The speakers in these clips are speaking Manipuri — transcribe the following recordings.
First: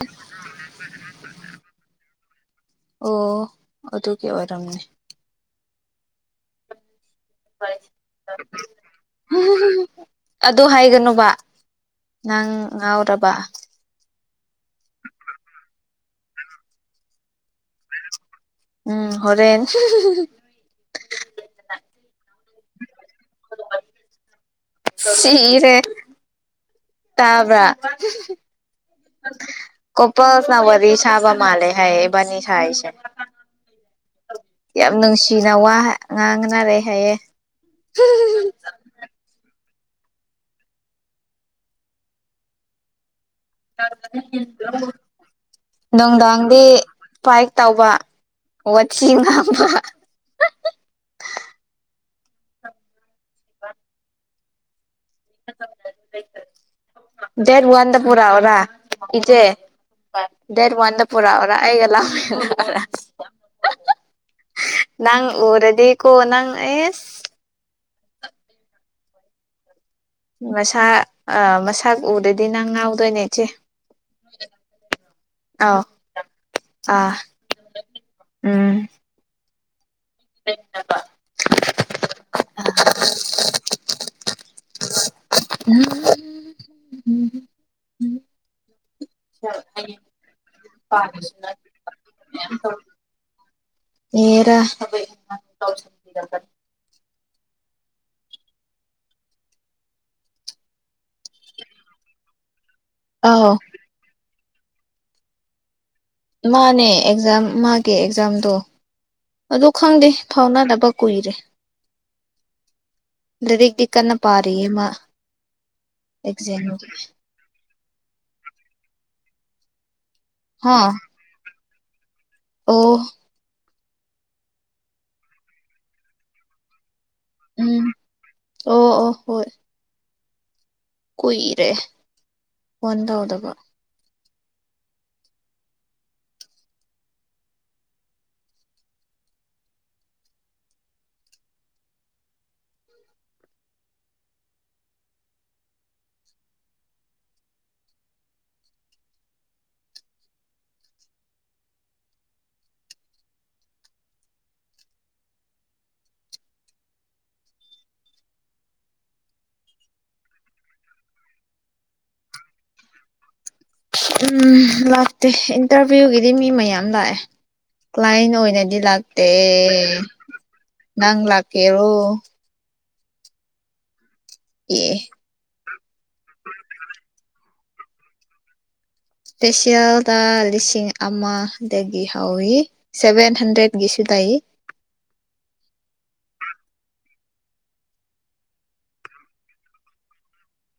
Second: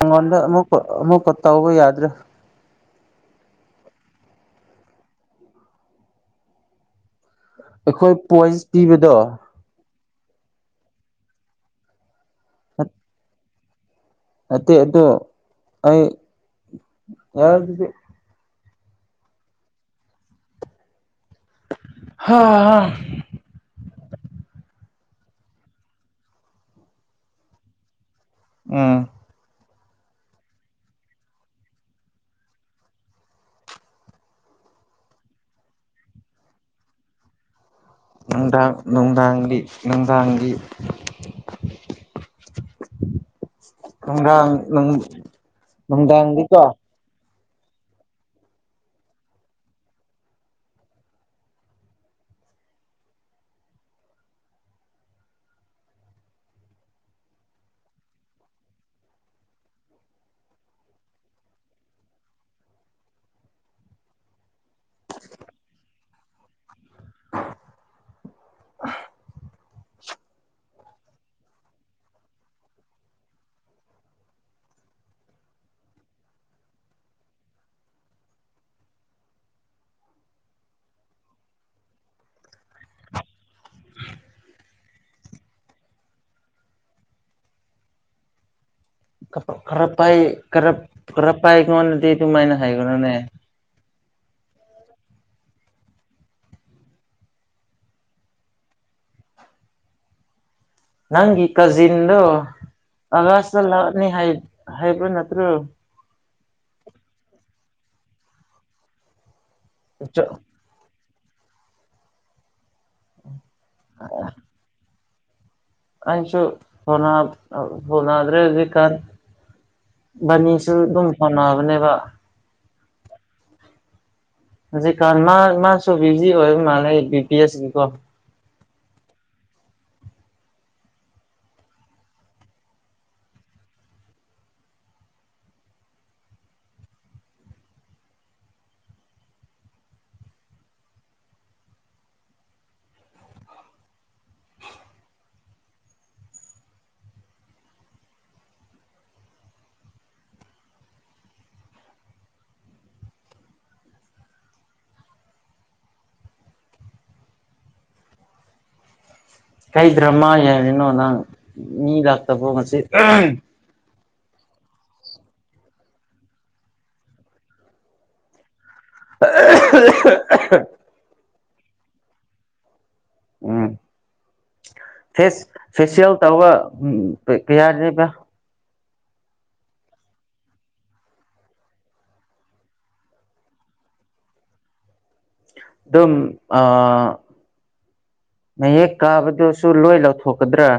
ꯑꯩꯪꯉꯣꯟꯗ ꯑꯃꯨꯛꯀ ꯑꯃꯨꯛꯀ ꯇꯧꯕ ꯌꯥꯗ꯭ꯔꯦ꯫ ꯑꯣ ꯑꯗꯨꯒꯤ ꯑꯣꯏꯔꯝꯒꯅꯤ ꯑꯩꯈꯣꯏ ꯄꯣꯏꯟꯁ ꯄꯤꯕꯗꯣ꯫ ꯑꯗꯨ ꯍꯥꯏꯒꯅꯣꯕ ꯅꯪ ꯉꯥꯎꯔꯕ꯫ ꯅꯠꯇꯦ ꯑꯗꯣ ꯑꯩ ꯌꯥꯔꯦ ꯑꯗꯨꯗꯤ ꯎꯝ ꯍꯣꯔꯦꯟ꯫ ꯍꯥ ꯍꯥ꯫ ꯁꯤꯔꯦ꯫ ꯇꯥꯕ꯭ꯔꯥ꯫ ꯎꯝ꯫ ꯀꯣꯄꯜꯅ ꯋꯥꯔꯤ ꯁꯥꯕ ꯃꯥꯂꯦ ꯍꯥꯏꯌꯦ ꯏꯕꯅꯤ ꯁꯥꯏꯁꯦ꯫ ꯌꯥꯝ ꯅꯨꯡꯁꯤꯅ ꯋꯥ ꯉꯥꯡꯅꯔꯦ ꯍꯥꯏꯌꯦ꯫ ꯅꯨꯡꯗꯥꯡ ꯅꯨꯡꯗꯥꯡꯒꯤ ꯅꯨꯡꯗꯥꯡꯒꯤ꯫ [inaudible] ꯅꯨꯡꯗꯥꯡ ꯅꯨꯡꯗꯥꯡꯗꯤ꯫ ꯅꯨꯡꯗꯥꯡꯗꯤꯀꯣ ꯕꯥꯏꯛ ꯇꯧꯕ ꯋꯥꯊꯤ ꯉꯥꯡꯕ꯫ ꯗꯦꯠ ꯋꯥꯟꯗ ꯄꯨꯔꯛꯑꯣꯔꯥ ꯏꯆꯦ꯫ ꯗꯦꯗ ꯋꯥꯟꯗ ꯄꯨꯔꯛꯎꯔꯥ ꯑꯩꯒ ꯂꯥꯛꯃꯤꯟꯅꯔ ꯅꯪ ꯎꯔꯗꯤ ꯀꯣ ꯅꯪ ꯑꯦꯁ꯫ [unintelligible] ꯃꯁꯥꯛ ꯑ ꯃꯁꯥꯛ ꯎꯔꯗꯤ ꯅꯪ ꯉꯥꯎꯗꯣꯏꯅꯦ ꯏꯆꯦ꯫ ꯑꯥꯎ ꯑ ꯎꯝ꯫ [unintelligible] [unintelligible] ꯈꯔ ꯄꯥꯢ ꯈꯔꯞ ꯈꯔ ꯄꯥꯢ ꯑꯩꯉꯣꯟꯗꯗꯤ ꯑꯗꯨꯃꯥꯏꯅ ꯍꯥꯏꯒꯅꯨꯅꯦ ꯍꯦꯗꯥ ꯅꯪꯒꯤ ꯀꯖꯤꯟꯗꯣ ꯑꯥꯎ ꯑꯒꯁꯇ ꯂꯥꯛꯅꯤ ꯍꯥꯏꯕ ꯅꯠꯇ꯭ꯔꯣ꯫ ꯃꯥꯅꯦ ꯑꯦꯛꯖꯥꯝ ꯃꯥꯒꯤ ꯑꯦꯛꯖꯥꯝꯗꯣ ꯑꯗꯨ ꯈꯪꯗꯦ ꯐꯥꯎꯅꯗꯕ_ ꯀꯨꯏꯔꯦ ꯂꯥꯢꯔꯤꯛꯇꯤ ꯀꯥꯟꯅ ꯄꯥꯔꯤ ꯃꯥ__ ꯑꯩꯁꯨ ꯍꯣꯠꯅ ꯍꯣꯠꯅꯗ꯭ꯔꯦ ꯍꯧꯖꯤꯛꯀꯥꯟ ꯏꯕꯅꯤꯁꯨ ꯍꯥ ꯑꯗꯨꯝ ꯍꯣꯠꯅꯕꯅꯦꯕ ꯑꯣ꯫ ꯍꯧꯖꯤꯛꯀꯥꯟ ꯃꯥ ꯃꯥꯁꯨ ꯕꯤꯖꯤ ꯑꯣꯏꯕ ꯃꯥꯜꯂꯦ ꯕꯤ ꯄꯤ ꯑꯦꯁꯀꯤꯀꯣ꯫ ꯎꯝ ꯑꯣ ꯑꯣ ꯍꯣꯏ꯫ ꯀꯨꯏꯔꯦ ꯐꯣꯟ ꯇꯧꯗꯕ ꯀꯩ ꯗ꯭ꯔꯃꯥ ꯌꯥꯦꯡꯉꯤꯅꯣ ꯅꯪ ꯃꯤ ꯂꯥꯛꯇꯕꯣ ꯉꯁꯤ꯫ ꯎꯝ ꯂꯥꯛꯇꯦ ꯏꯟꯇꯔꯚꯤꯌꯨꯒꯤꯗꯤ ꯃꯤ ꯃꯌꯥꯝ ꯂꯥꯛꯑꯦ꯫ ꯀ꯭ꯂꯥꯏꯟ ꯑꯣꯏꯅꯗꯤ ꯂꯥꯛꯇꯦ ꯅꯪ ꯂꯥꯛꯀꯦꯔꯣ꯫ ꯎꯝ ꯑꯦ ꯐꯦꯁ ꯐꯦꯁꯤꯌꯦꯜ ꯇꯧꯕ ꯀꯥꯌꯥꯅꯦꯕ ꯐꯦꯁꯦꯜꯗ ꯂꯤꯁꯤꯡ ꯑꯃꯗꯒꯤ ꯍꯧꯏ ꯁꯦꯕꯦꯟ ꯍꯟꯗ꯭ꯔꯦꯠ ꯀꯤꯁꯨ ꯂꯩ꯫ ꯑꯗꯨꯝ ꯑ ꯍꯦꯛ ꯀꯥꯕꯗꯨꯁꯨ ꯂꯣꯏꯅꯥ ꯂꯧꯊꯣꯛꯀꯗ꯭ꯔꯥ꯫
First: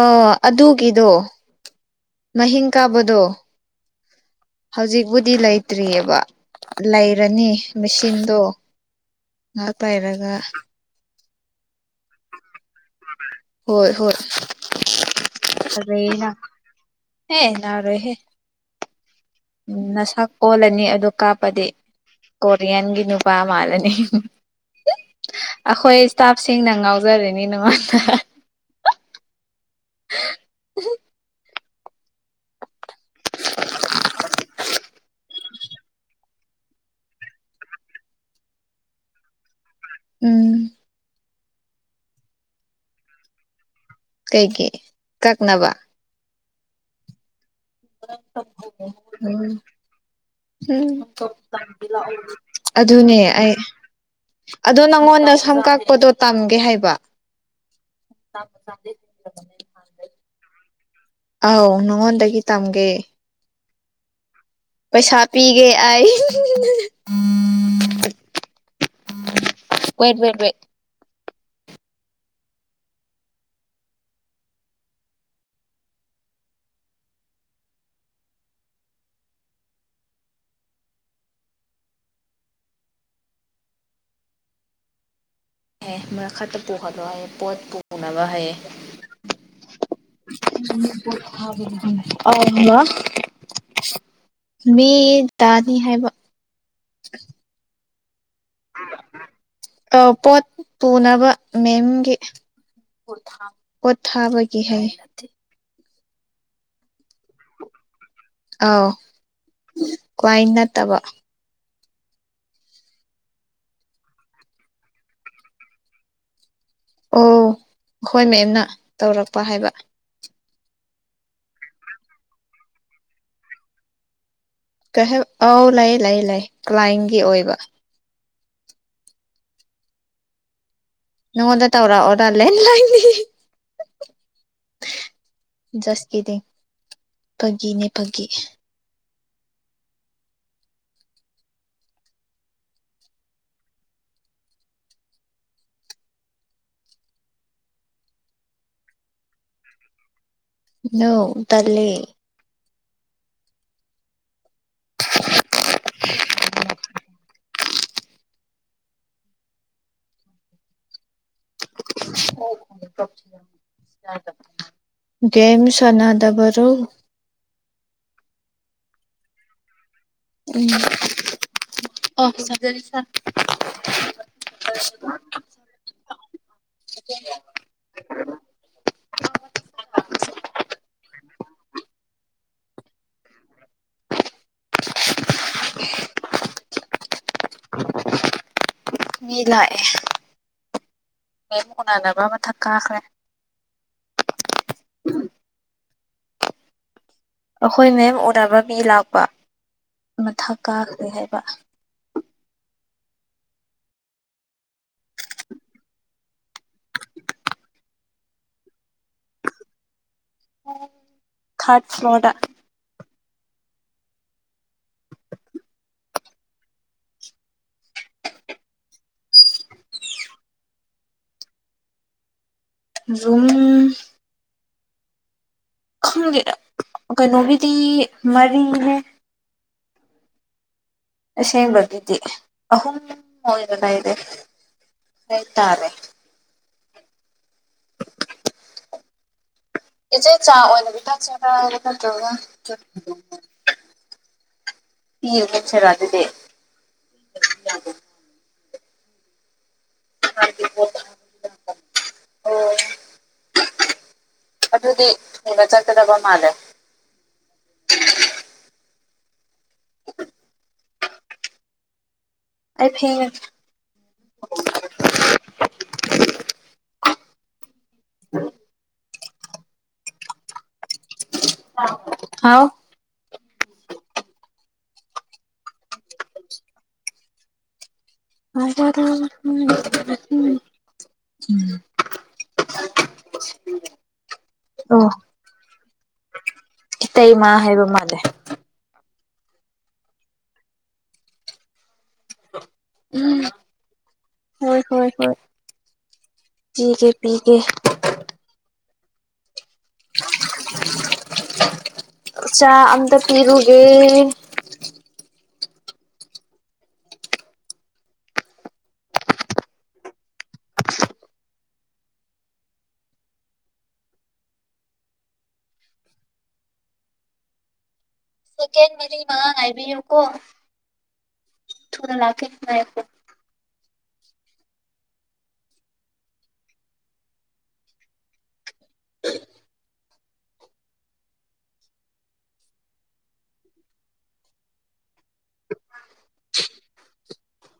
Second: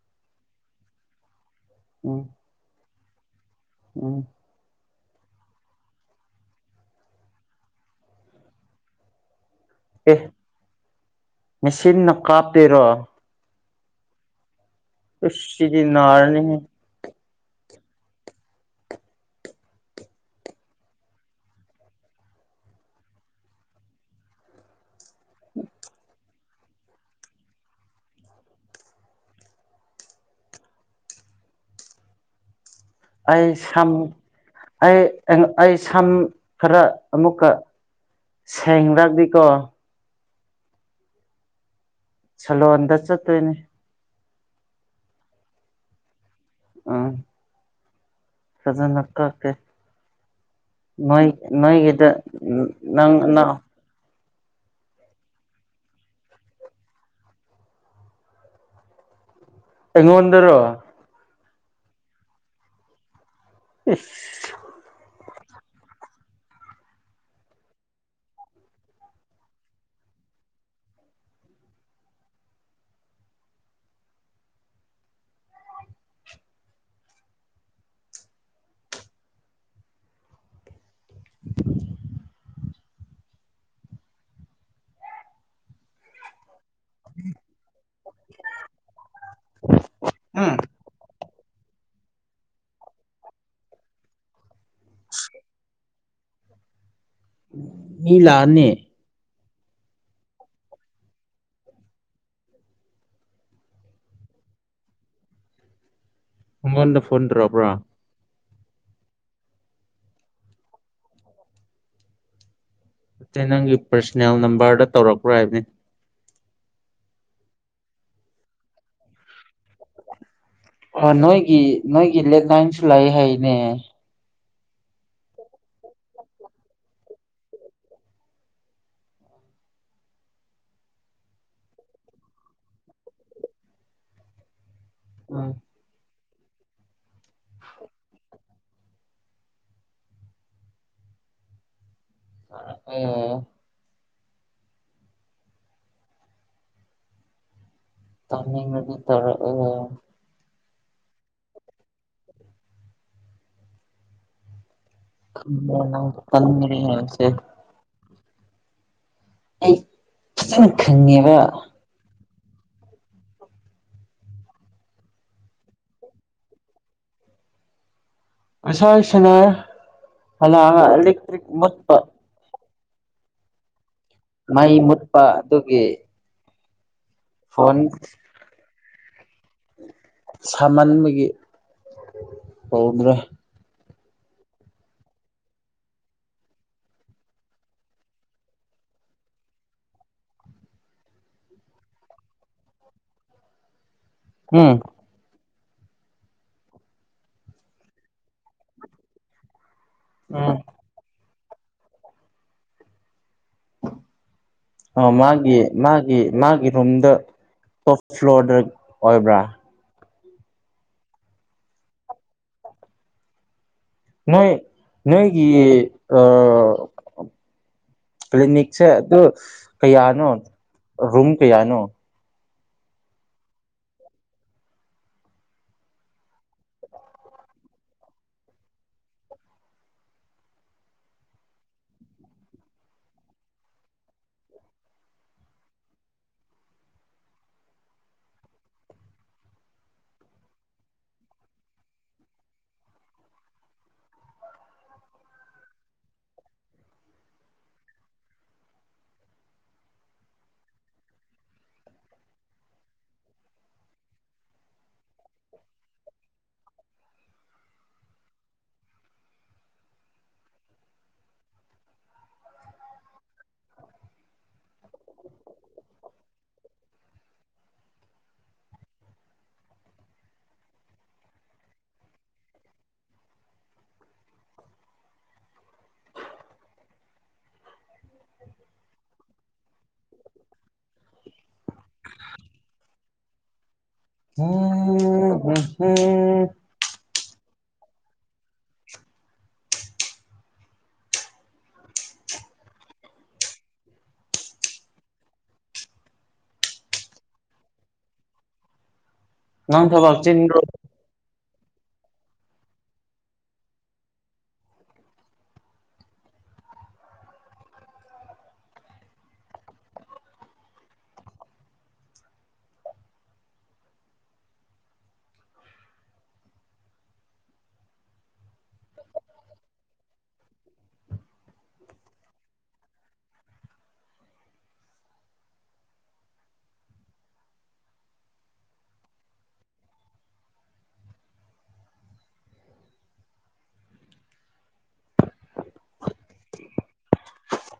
ꯑ ꯑꯗꯨꯒꯤꯗꯣ꯫ ꯎꯝ꯫ ꯃꯍꯤꯡ ꯀꯥꯕꯗꯣ꯫ ꯎꯝ꯫ ꯍꯧꯖꯤꯛꯄꯕꯨꯗꯤ ꯂꯩꯇ꯭ꯔꯤꯑꯕ ꯂꯩꯔꯅꯤ ꯃꯦꯆꯤꯟꯗꯣ꯫ ꯉꯍꯥꯛ ꯑꯦ ꯄꯥꯏꯔꯒꯥ꯫ ꯃꯦꯆꯤꯟꯅ ꯀꯥꯞꯇꯣꯏꯔꯣ ꯍꯣꯏ ꯍꯣꯏ ꯏꯁ ꯁꯤꯗꯤ ꯐꯖꯩꯌꯦ ꯌꯥꯝ ꯅꯥꯔꯅꯤꯍꯦ ꯍꯦ ꯌꯥꯔꯣꯏ ꯍꯦ ꯎꯝ ꯅꯁꯥꯛ ꯑꯣꯜꯂꯅꯤ ꯑꯗꯨ ꯀꯥꯞꯄꯗꯤ ꯀꯣꯔꯤꯌꯥꯟꯒꯤ ꯅꯨꯄꯥ ꯃꯥꯟꯂꯅꯤ ꯑꯈꯣꯏ ꯏꯁꯇꯥꯐꯁꯤꯡꯅ ꯉꯥꯎꯖꯔꯤꯅꯤ ꯅꯉꯣꯟꯗ [unintelligible] ꯑꯩ ꯁꯝ ꯑꯩ ꯑꯩ ꯁꯝ ꯈꯔ ꯑꯃꯨꯛꯀ ꯁꯦꯡꯗ꯭ꯔꯗꯤꯀꯣ ꯎꯝ ꯁꯦꯂꯣꯟꯗ ꯆꯠꯇꯣꯏꯅꯦ ꯀꯩꯒꯤ ꯀꯛꯅꯕ ꯑ [unintelligible] ꯐꯖꯅ ꯀꯛꯀꯦ ꯎꯝ ꯎꯝ ꯅꯣꯏ ꯅꯣꯏꯒꯤꯗ [unintelligible] ꯑꯗꯨꯅꯦ ꯅꯪ ꯑꯩ ꯅꯪ ꯑꯗꯣ ꯅꯪꯉꯣꯟꯗ ꯁꯝ ꯀꯥꯛꯄꯗꯣ ꯇꯝꯒꯦ ꯍꯥꯏꯕ ꯑꯩꯉꯣꯟꯗꯔꯣ ꯑꯥꯎ ꯅꯉꯣꯟꯗꯒꯤ ꯇꯝꯒꯦ ꯏꯁ ꯄꯩꯁꯥ ꯄꯤꯒꯦ ꯑꯩ ꯋꯦꯠ ꯋꯦꯠ ꯋꯦꯠ ꯑꯦ [unintelligible] ꯃ ꯈꯥ ꯇꯕ ꯄꯨꯍꯜꯂꯣ ꯍꯥꯏꯌꯦ ꯄꯣꯠ ꯄꯨꯅꯕ ꯍꯥꯏꯌꯦ [unintelligible] ꯃꯤꯠ ꯇꯥꯅꯤ ꯍꯥꯏꯕ ꯃꯤ ꯂꯥꯛꯑꯅꯤ ꯑꯎ ꯄꯣꯠ ꯄꯨꯅꯕ ꯃꯦꯝꯒꯤ ꯄꯣꯠꯊꯥ ꯄꯣꯠꯊꯥꯕꯒꯤ ꯍꯥꯏ ꯑꯉꯣꯟꯗ ꯐꯣꯟ ꯇꯧꯔꯛꯄ꯭ꯔꯥ ꯑꯥꯎ ꯀ꯭ꯋꯥꯏ ꯅꯠꯇꯕ ꯅꯠꯇꯦ ꯅꯪꯒꯤ ꯄꯔꯁꯅꯦꯜ ꯅꯝꯕꯔꯗ ꯇꯧꯔꯛꯄ꯭ꯔ ꯍꯥꯏꯕꯅꯦ ꯑꯣ ꯑꯈꯣꯏ ꯃꯦꯝꯅ ꯇꯧꯔꯛꯄ ꯍꯥꯏꯕ ꯑꯣ ꯅꯣꯏꯒꯤ ꯅꯣꯏꯒꯤ ꯂꯦꯠꯂꯥꯏꯟꯁꯨ ꯂꯩ ꯍꯥꯏꯅꯦ ꯀꯩ ꯍꯥꯏ ꯑꯧ ꯂꯩ ꯂꯩ ꯂꯩ ꯀ꯭ꯂꯥꯏꯟꯒꯤ ꯑꯣꯏꯕ ꯅꯪꯉꯣꯟꯗ ꯇꯧꯔꯑꯣꯔ ꯂꯦꯟꯂꯥꯏꯟꯗꯤ [unintelligible] ꯖꯁ ꯀꯤꯗꯤꯡ ꯐꯒꯤꯅꯦ ꯐꯒꯤ [unintelligible] ꯇꯧꯅꯤꯡꯉꯗꯤ ꯇꯧꯔꯛꯑꯣ ꯅꯣ ꯇꯜꯂꯦ [unintelligible] ꯇꯟꯒ꯭ꯔꯦꯍꯦ ꯅꯪꯁꯦ ꯑꯩ ꯐꯖꯅ ꯈꯪꯉꯦꯕ [unintelligible] ꯒꯦꯝ ꯁꯅꯥꯗꯕꯔꯣ ꯉꯁꯥꯏ ꯁꯅꯥꯏ ꯍꯜꯂꯛꯑꯒ ꯏꯂꯦꯛꯇ꯭ꯔꯤꯛ ꯃꯨꯠꯄ ꯑꯣ [unintelligible] ꯃꯩ ꯃꯨꯠꯄ ꯑꯗꯨꯒꯤ ꯐꯣꯟ ꯁꯥꯃꯟꯕꯒꯤ ꯇꯧꯗ꯭ꯔꯦ [unintelligible] ꯃꯤ ꯂꯥꯛꯑꯦ ꯃꯦꯝ ꯎꯅꯅꯕ ꯃꯊꯛ ꯀꯥꯈ꯭ꯔꯦ ꯎꯝ ꯑꯩꯈꯣꯏ ꯃꯦꯝ ꯎꯅꯕ ꯃꯤ ꯂꯥꯛꯄ ꯃꯊꯛ ꯎꯝ ꯀꯥꯈ꯭ꯔꯦ ꯍꯥꯏꯕ ꯑꯣ ꯃꯥꯒꯤ ꯃꯥꯒꯤ ꯃꯥꯒꯤ ꯔꯨꯝꯗ ꯇꯣꯞ ꯐ꯭ꯂꯣꯔꯗ ꯑꯣꯏꯕ꯭ꯔꯥ ꯀꯥꯠ ꯐ꯭ꯂꯣꯗꯥ ꯅ ꯅꯒꯤ ꯑ ꯀ꯭ꯂꯤꯅꯤꯛꯁꯦ ꯑꯗꯨ ꯀꯌꯥꯅꯣ ꯔꯨꯝ ꯀꯌꯥꯅꯣ ꯨꯝ ꯈꯪꯒꯦ ꯀꯩꯅꯣꯒꯤꯗꯤ ꯃꯔꯤꯅꯦꯦ ꯁꯦꯡꯕꯒꯤꯗꯤ ꯑꯍꯨꯝ ꯑꯣꯏꯔꯒꯥꯏꯗ ꯀꯩꯇꯥꯥꯔꯦ ꯏꯆꯦ ꯆꯥ ꯑꯣꯏꯅꯗꯤ ꯊꯛꯆꯔꯥꯒ ꯅꯠꯇ꯭ꯔꯒ ꯇꯆꯔ ꯑꯗꯨꯗꯤꯦ [unintelligible] ꯑꯗꯨꯗꯤ ꯊꯨꯕ ꯆꯠꯀꯗꯕ ꯃꯥꯜꯂꯦ [unintelligible] ꯑꯩ ꯐ [unintelligible] ꯍꯥꯎ ꯑꯝ ꯑ ꯎꯝ ꯏꯇꯩ ꯏ ꯃꯥ ꯍꯥꯏꯕ ꯃꯥꯜꯅꯦꯦ ꯎꯝ ꯍꯣꯏ ꯍꯣꯏ ꯍꯣꯏ ꯄꯤꯒ ꯄꯤꯒꯦ ꯅꯪ ꯊꯕꯆꯦꯣ ꯆꯥ ꯑꯗ ꯄꯤꯔꯨꯒꯦ ꯁꯦꯀꯦꯟ ꯃꯔꯤ ꯃꯉꯥ ꯉꯥꯏꯕꯤꯌꯨꯀꯣ ꯊꯨꯅ ꯂꯥꯛꯀꯦ ꯅꯨꯡꯉꯥꯏꯀꯣ [unintelligible] [unintelligible]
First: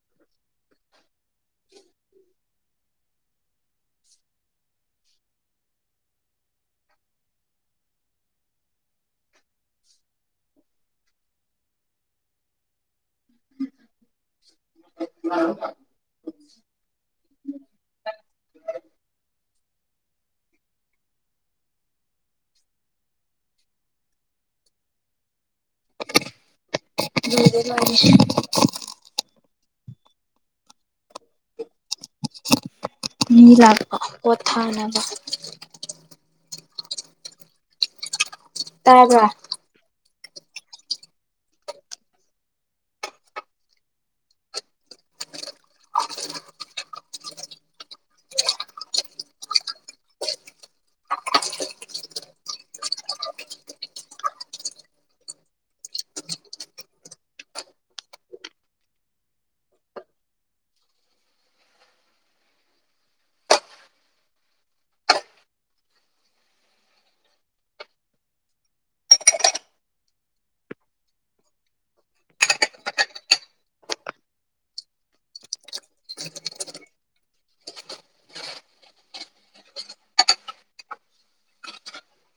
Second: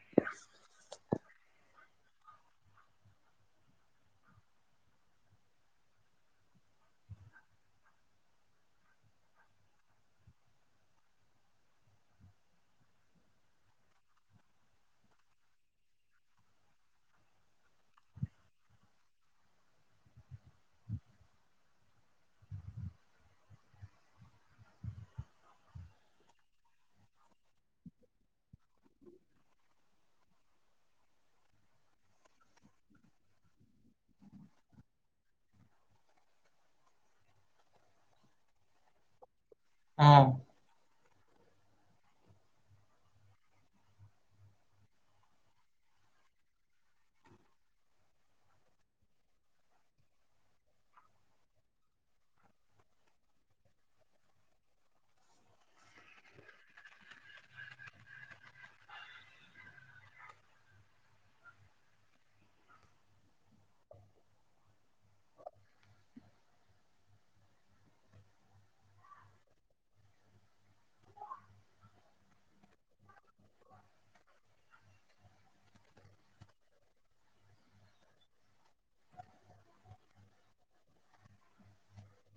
[inaudible] [unintelligible] ꯗ ꯂꯅꯤ ꯃꯤ ꯂꯕ ꯀꯊꯕ ꯇꯥꯕ ꯑꯥ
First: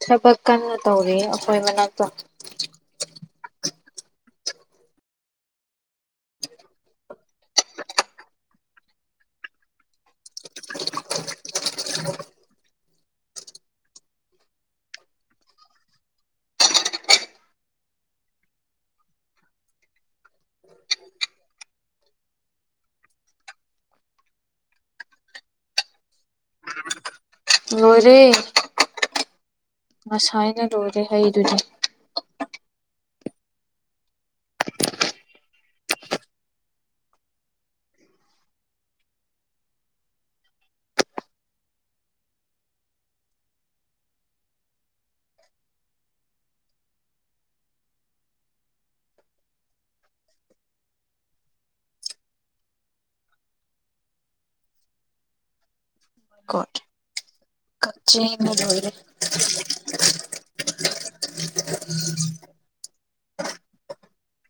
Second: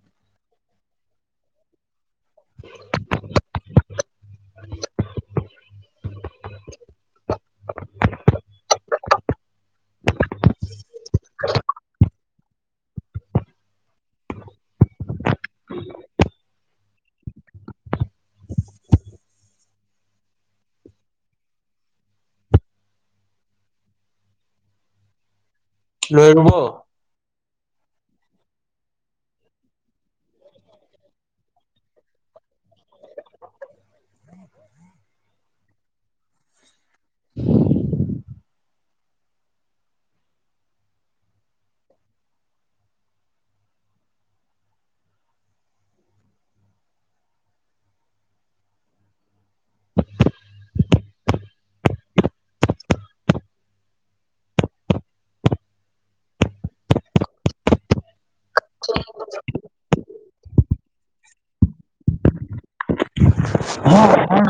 ꯊꯕꯛ ꯀꯟꯅ ꯇꯧꯔꯤ ꯑꯩꯈꯣꯏ ꯃꯅꯥꯛꯇ [unintelligible] ꯂꯣꯏꯔꯕꯣ ꯃꯔꯤꯦ ꯉꯁꯥꯏꯅ ꯂꯣꯏꯔꯦ ꯍꯩꯗꯨꯗꯤ ꯀꯠ ꯆꯗꯤ ꯑꯣꯏꯔꯦ ꯍ ꯍ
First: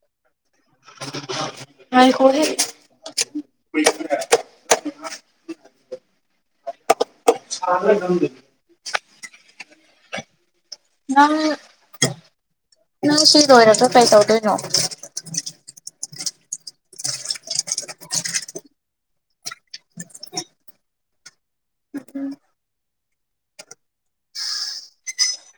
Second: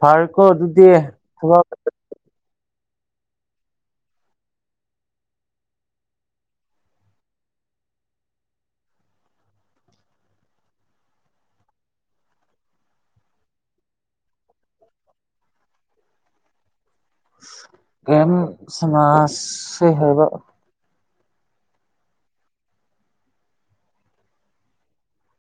ꯐꯔꯦꯀꯣ ꯑꯗꯨꯗꯤ ꯑ ꯍꯣꯣꯏ ꯍ ꯉꯦ ꯅꯪ ꯅꯪ ꯁꯤ ꯂꯣꯏꯔꯁꯨ ꯀꯩ ꯇꯧꯗꯣꯏꯅꯣ ꯒꯦꯝ ꯁꯃꯥꯖꯁꯤꯦ ꯍꯥꯏꯕ